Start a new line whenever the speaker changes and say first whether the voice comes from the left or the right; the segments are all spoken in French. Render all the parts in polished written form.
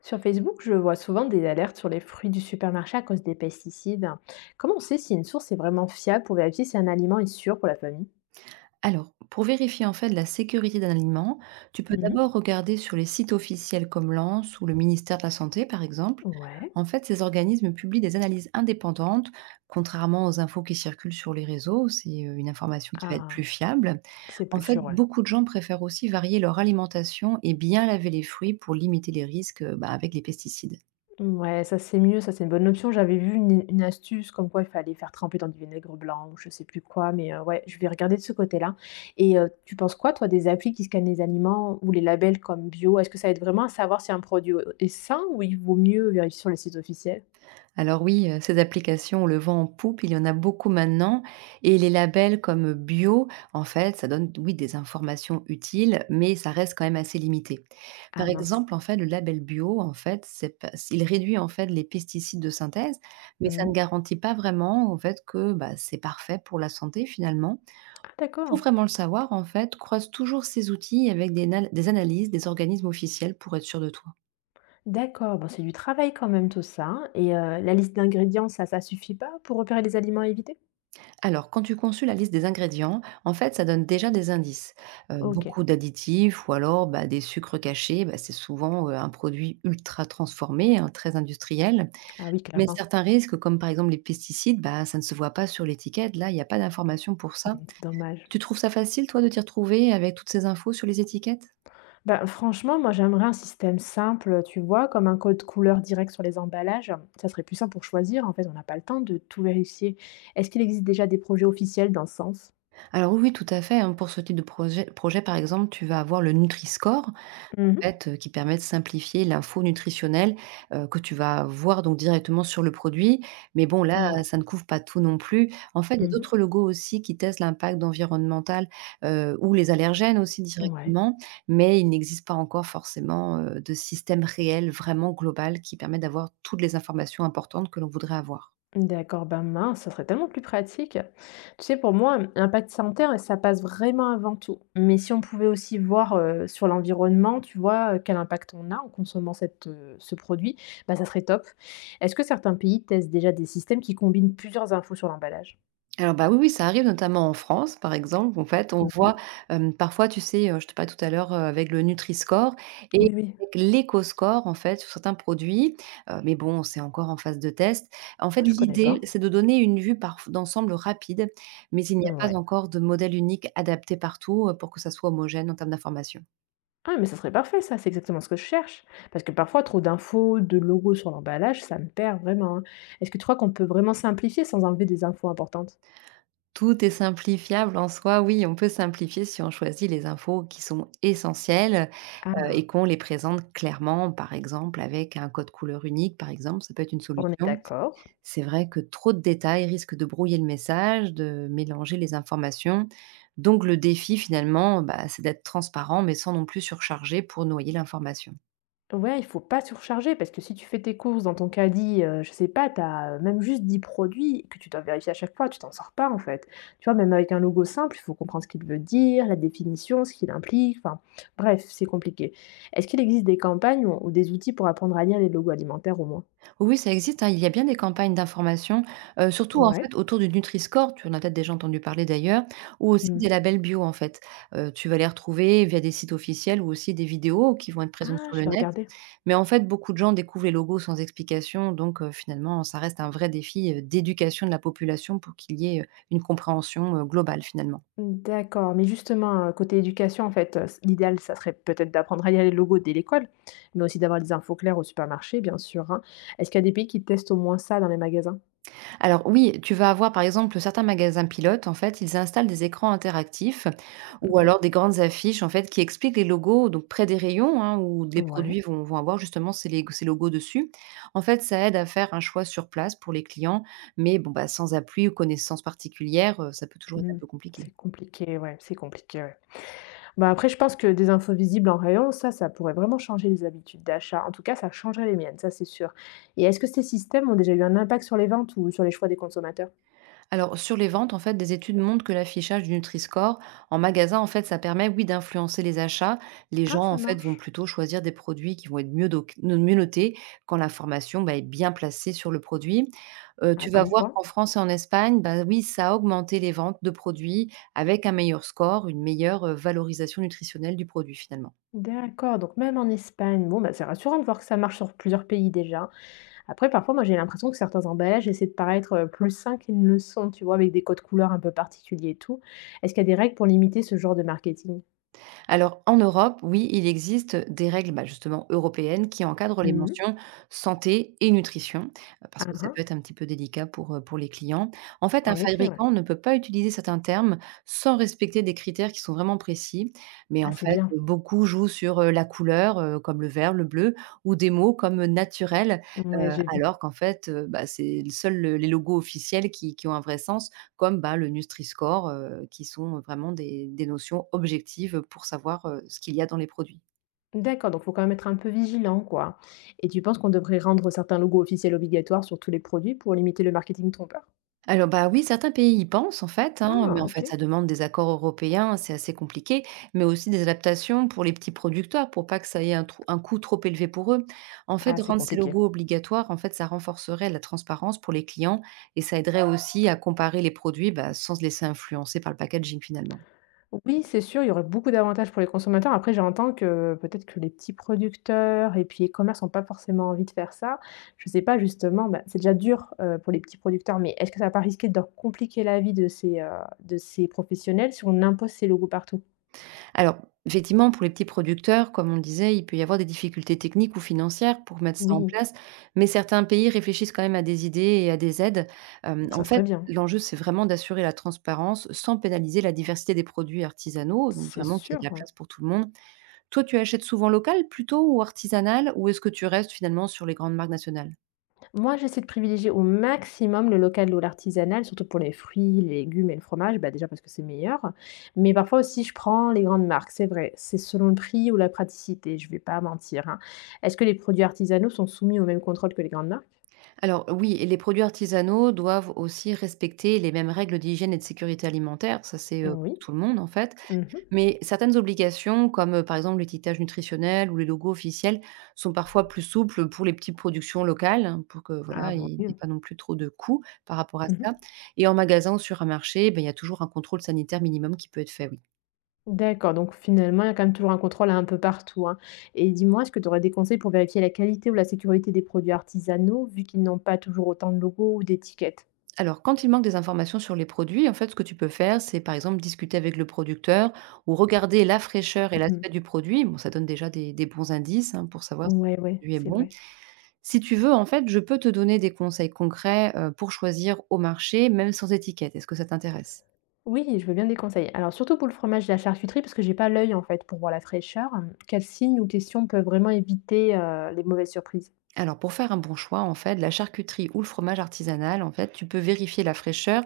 left: Sur Facebook, je vois souvent des alertes sur les fruits du supermarché à cause des pesticides. Comment on sait si une source est vraiment fiable pour vérifier si un aliment est sûr pour la famille?
right: Alors, pour vérifier en fait la sécurité d'un aliment, tu peux
left: Mhm.
right: d'abord regarder sur les sites officiels comme l'ANS ou le ministère de la Santé, par exemple.
left: Ouais,
right: Ces organismes publient des analyses indépendantes, contrairement aux infos qui circulent sur les réseaux. C'est une information qui va être plus
left: ah,
right: fiable.
left: c'est
right: En
left: plus
right: fait,
left: sûr, ouais.
right: beaucoup de gens préfèrent aussi varier leur alimentation et bien laver les fruits pour limiter les risques bah, avec les pesticides.
left: Ouais, ça c'est mieux, ça c'est une bonne option. J'avais vu une astuce comme quoi il fallait faire tremper dans du vinaigre blanc ou je sais plus quoi, mais ouais, je vais regarder de ce côté-là. Et tu penses quoi, toi, des applis qui scannent les aliments ou les labels comme bio? Est-ce que ça aide vraiment à savoir si un produit est sain ou il vaut mieux vérifier sur les sites officiels?
right: Alors oui, ces applications, on le vend en poupe, il y en a beaucoup maintenant et les labels comme bio, en fait, ça donne, oui, des informations utiles, mais ça reste quand même assez limité.
left: Ah
right: Par
left: mince.
right: exemple, en fait, le label bio, en fait, c'est pas il réduit, en fait, les pesticides de synthèse, mais ça ne
left: Mhm.
right: garantit pas vraiment, en fait, que, bah, c'est parfait pour la santé, finalement.
left: Ah
right: Pour
left: d'accord.
right: vraiment le savoir, en fait, croise toujours ces outils avec des analyses des organismes officiels pour être sûr de toi.
left: D'accord, bon, c'est du travail quand même tout ça, hein, et la liste d'ingrédients, ça suffit pas pour repérer les aliments à éviter?
right: Alors, quand tu consultes la liste des ingrédients, en fait, ça donne déjà des indices. Heu,
left: OK.
right: beaucoup d'additifs ou alors, bah, des sucres cachés, bah, c'est souvent, un produit ultra transformé, hein, très industriel.
left: Ah oui,
right: Mais
left: clairement.
right: certains risques, comme par exemple les pesticides, bah, ça ne se voit pas sur l'étiquette. Là, il n'y a pas d'information pour ça.
left: Mmh, c'est dommage.
right: Tu trouves ça facile, toi, de t'y retrouver avec toutes ces infos sur les étiquettes?
left: Ben franchement, moi, j'aimerais un système simple, tu vois? Comme un code couleur direct sur les emballages. Ça serait plus simple pour choisir. En fait, on n'a pas le temps de tout vérifier. Est-ce qu'il existe déjà des projets officiels dans ce sens?
right: Alors oui, oui, tout à fait, hein. Pour ce type de projet, par exemple, tu vas avoir le Nutri-Score,
left: Mmh.
right: fait, qui permet de simplifier l'info nutritionnelle, que tu vas voir donc directement sur le produit. Mais bon là,
left: Ouais.
right: ça ne couvre pas tout non plus. En fait, il y a
left: Mmh.
right: d'autres logos aussi qui testent l'impact environnemental, ou les allergènes aussi
left: Ouais.
right: directement, mais il n'existe pas encore forcément, de système réel, vraiment global qui permet d'avoir toutes les informations importantes que l'on voudrait avoir.
left: D'accord, ben mince, ça serait tellement plus pratique. Tu sais, pour moi, impact sanitaire, ça passe vraiment avant tout. Mais si on pouvait aussi voir sur l'environnement, tu vois, quel impact on a en consommant ce produit, bah, ça serait top. Est-ce que certains pays testent déjà des systèmes qui combinent plusieurs infos sur l'emballage?
right: Alors, bah, oui, oui, ça arrive notamment en France, par exemple. En fait, on voit,
left: Mhm.
right: parfois, tu sais, je te parlais tout à l'heure, avec le Nutri-score et
left: Oui, oui.
right: avec l'éco-score, en fait, sur certains produits, mais bon, c'est encore en phase de test. En fait,
left: Ah, je connais
right: l'idée,
left: pas.
right: c'est de donner une vue parf d'ensemble rapide, mais il n'y a pas
left: Ouais.
right: encore de modèle unique adapté partout, pour que ça soit homogène en termes d'information.
left: Ah, mais ça serait parfait, ça, c'est exactement ce que je cherche. Parce que parfois, trop d'infos, de logos sur l'emballage, ça me perd vraiment, hein. Est-ce que tu crois qu'on peut vraiment simplifier sans enlever des infos importantes?
right: Tout est simplifiable en soi, oui, on peut simplifier si on choisit les infos qui sont essentielles,
left: Ah.
right: et qu'on les présente clairement, par exemple avec un code couleur unique, par exemple, ça peut être une
left: On est
right: solution.
left: d'accord.
right: C'est vrai que trop de détails risquent de brouiller le message, de mélanger les informations. Donc le défi finalement, bah, c'est d'être transparent, mais sans non plus surcharger pour noyer l'information.
left: Ouais, il faut pas surcharger parce que si tu fais tes courses dans ton caddie, je sais pas, tu as, même juste 10 produits que tu dois vérifier à chaque fois, tu t'en sors pas en fait. Tu vois, même avec un logo simple, il faut comprendre ce qu'il veut dire, la définition, ce qu'il implique, enfin bref, c'est compliqué. Est-ce qu'il existe des campagnes ou des outils pour apprendre à lire les logos alimentaires au moins?
right: Oui, ça existe, hein, il y a bien des campagnes d'information, surtout en
left: Ouais.
right: fait autour du Nutri-score, tu en as peut-être déjà entendu parler d'ailleurs, ou aussi des
left: Mmh.
right: labels bio en fait. Tu vas les retrouver via des sites officiels ou aussi des vidéos qui vont être présentes
left: Ah,
right: sur
left: je
right: le
left: vais
right: net.
left: regarder.
right: Mais en fait, beaucoup de gens découvrent les logos sans explication, donc finalement, ça reste un vrai défi, d'éducation de la population pour qu'il y ait, une compréhension, globale finalement.
left: D'accord, mais justement, côté éducation, en fait, s l'idéal, ça serait peut-être d'apprendre à lire les logos dès l'école, mais aussi d'avoir des infos claires au supermarché, bien sûr, hein. Est-ce qu'il y a des pays qui testent au moins ça dans les magasins?
right: Alors oui, tu vas avoir par exemple certains magasins pilotes, en fait, ils installent des écrans interactifs ou
left: Mmh.
right: alors des grandes affiches, en fait, qui expliquent les logos donc près des rayons, hein, où les
left: Ouais,
right: produits vont avoir justement ces logos dessus. En fait, ça aide à faire un choix sur place pour les clients, mais bon, bah, sans appui ou connaissance particulière, ça peut toujours être un
left: mmh,
right: peu compliqué.
left: c'est compliqué, ouais, c'est compliqué, ouais. Bah, après, je pense que des infos visibles en rayon, ça pourrait vraiment changer les habitudes d'achat. En tout cas, ça changerait les miennes, ça, c'est sûr. Et est-ce que ces systèmes ont déjà eu un impact sur les ventes ou sur les choix des consommateurs?
right: Alors, sur les ventes, en fait, des études montrent que l'affichage du Nutri-Score en magasin, en fait, ça permet, oui, d'influencer les achats. Les
left: Ah,
right: gens, en
left: ça
right: fait, vont
left: marche.
right: plutôt choisir des produits qui vont être mieux, doc- no- mieux notés quand l'information bah, est bien placée sur le produit. Euh,
left: Ah,
right: tu vas
left: comme
right: voir
left: quoi.
right: qu'en France et en Espagne, bah, oui, ça a augmenté les ventes de produits avec un meilleur score, une meilleure valorisation nutritionnelle du produit, finalement.
left: D'accord, donc même en Espagne, bon, bah, c'est rassurant de voir que ça marche sur plusieurs pays déjà. Après, parfois, moi, j'ai l'impression que certains emballages essaient de paraître plus sains qu'ils ne le sont, tu vois, avec des codes couleurs un peu particuliers et tout. Est-ce qu'il y a des règles pour limiter ce genre de marketing?
right: Alors en Europe, oui, il existe des règles, bah, justement européennes qui encadrent les
left: Mhm.
right: mentions santé et nutrition, parce
left: Ah,
right: que ça
left: ah,
right: peut être un petit peu délicat pour les clients. En fait, un
left: en effet, ouais.
right: fabricant ne peut pas utiliser certains termes sans respecter des critères qui sont vraiment précis, mais
left: Ah,
right: en
left: c'est
right: fait,
left: bien.
right: beaucoup jouent sur, la couleur, comme le vert, le bleu ou des mots comme, naturel,
left: Ouais, j'ai vu.
right: alors qu'en fait, bah, c'est seuls, les logos officiels qui ont un vrai sens comme, bah, le Nutri-Score, qui sont vraiment des notions objectives pour savoir, ce qu'il y a dans les produits.
left: D'accord, donc faut quand même être un peu vigilant, quoi. Et tu penses qu'on devrait rendre certains logos officiels obligatoires sur tous les produits pour limiter le marketing trompeur?
right: Alors, bah, oui, certains pays y pensent en fait, hein, mais
left: Ah,
right: en
left: ok.
right: fait, ça demande des accords européens, c'est assez compliqué, mais aussi des adaptations pour les petits producteurs, pour pas que ça ait un coût trop élevé pour eux. En fait,
left: Ah, c'est
right: rendre ces
left: compliqué.
right: logos obligatoires, en fait, ça renforcerait la transparence pour les clients et ça aiderait aussi à comparer les produits, bah, sans se laisser influencer par le packaging finalement.
left: Oui, c'est sûr, il y aurait beaucoup d'avantages pour les consommateurs. Après, j'entends que peut-être que les petits producteurs et puis les commerces n'ont pas forcément envie de faire ça. Je ne sais pas justement, bah, c'est déjà dur, pour les petits producteurs, mais est-ce que ça va pas risquer de leur compliquer la vie de de ces professionnels si on impose ces logos partout?
right: Alors, effectivement, pour les petits producteurs, comme on le disait, il peut y avoir des difficultés techniques ou financières pour mettre ça en
left: Oui,
right: place, mais certains pays réfléchissent quand même à des idées et à des aides. Hem, en
left: ça
right: fait,
left: serait bien,
right: L'enjeu, c'est vraiment d'assurer la transparence sans pénaliser la diversité des produits artisanaux, donc
left: c'est
right: vraiment qu'il y ait de
left: sûr,
right: la
left: ouais.
right: place pour tout le monde. Toi, tu achètes souvent local plutôt ou artisanal ou est-ce que tu restes finalement sur les grandes marques nationales?
left: Moi, j'essaie de privilégier au maximum le local ou l'artisanal, surtout pour les fruits, les légumes et le fromage, bah déjà parce que c'est meilleur. Mais parfois aussi, je prends les grandes marques, c'est vrai. C'est selon le prix ou la praticité, je vais pas mentir, hein. Est-ce que les produits artisanaux sont soumis au même contrôle que les grandes marques?
right: Alors oui et les produits artisanaux doivent aussi respecter les mêmes règles d'hygiène et de sécurité alimentaire, ça c'est, pour
left: Oui.
right: tout le monde en fait.
left: Mmh.
right: Mais certaines obligations, comme par exemple l'étiquetage nutritionnel ou les logos officiels, sont parfois plus souples pour les petites productions locales, hein, pour que
left: Ah
right: voilà, il
left: bon,
right: n'y ait
left: mieux.
right: pas non plus trop de coûts par rapport à
left: Mmh.
right: ça. Et en magasin ou sur un marché, ben, il y a toujours un contrôle sanitaire minimum qui peut être fait, oui.
left: D'accord, donc finalement, il y a quand même toujours un contrôle un peu partout, hein. Et dis-moi, est-ce que tu aurais des conseils pour vérifier la qualité ou la sécurité des produits artisanaux, vu qu'ils n'ont pas toujours autant de logos ou d'étiquettes?
right: Alors, quand il manque des informations sur les produits, en fait, ce que tu peux faire, c'est par exemple discuter avec le producteur ou regarder la fraîcheur et
left: Mmh.
right: l'aspect du produit. Bon, ça donne déjà des bons indices hein, pour savoir si
left: Ouais,
right: le
left: ouais,
right: produit est
left: c'est
right: bon.
left: vrai.
right: Si tu veux, en fait, je peux te donner des conseils concrets, pour choisir au marché, même sans étiquette. Est-ce que ça t'intéresse?
left: Oui, je veux bien des conseils. Alors surtout pour le fromage et la charcuterie, parce que j'ai pas l'œil en fait pour voir la fraîcheur. Quels signes ou questions peuvent vraiment éviter, les mauvaises surprises?
right: Alors pour faire un bon choix, en fait, la charcuterie ou le fromage artisanal, en fait, tu peux vérifier la fraîcheur,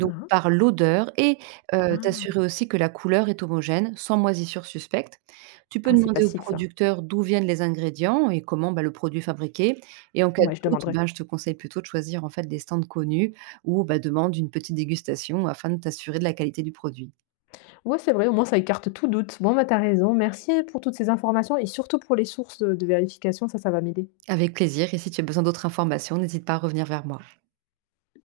left: Hein, hein.
right: par l'odeur et t'assurer
left: Ah!
right: aussi que la couleur est homogène, sans moisissure suspecte. Tu peux
left: Ah, c'est
right: demander au
left: facile ça.
right: producteur d'où viennent les ingrédients et comment, bah, le produit est fabriqué et en cas
left: Ouais, je
right: de doute,
left: demanderai.
right: ben, je te conseille plutôt de choisir, en fait, des stands connus ou, bah, demande une petite dégustation afin de t'assurer de la qualité du produit.
left: Ouais, c'est vrai, au moins ça écarte tout doute. Bon, bah, t'as raison. Merci pour toutes ces informations et surtout pour les sources, de vérification, ça va m'aider.
right: Avec plaisir et si tu as besoin d'autres informations, n'hésite pas à revenir vers moi.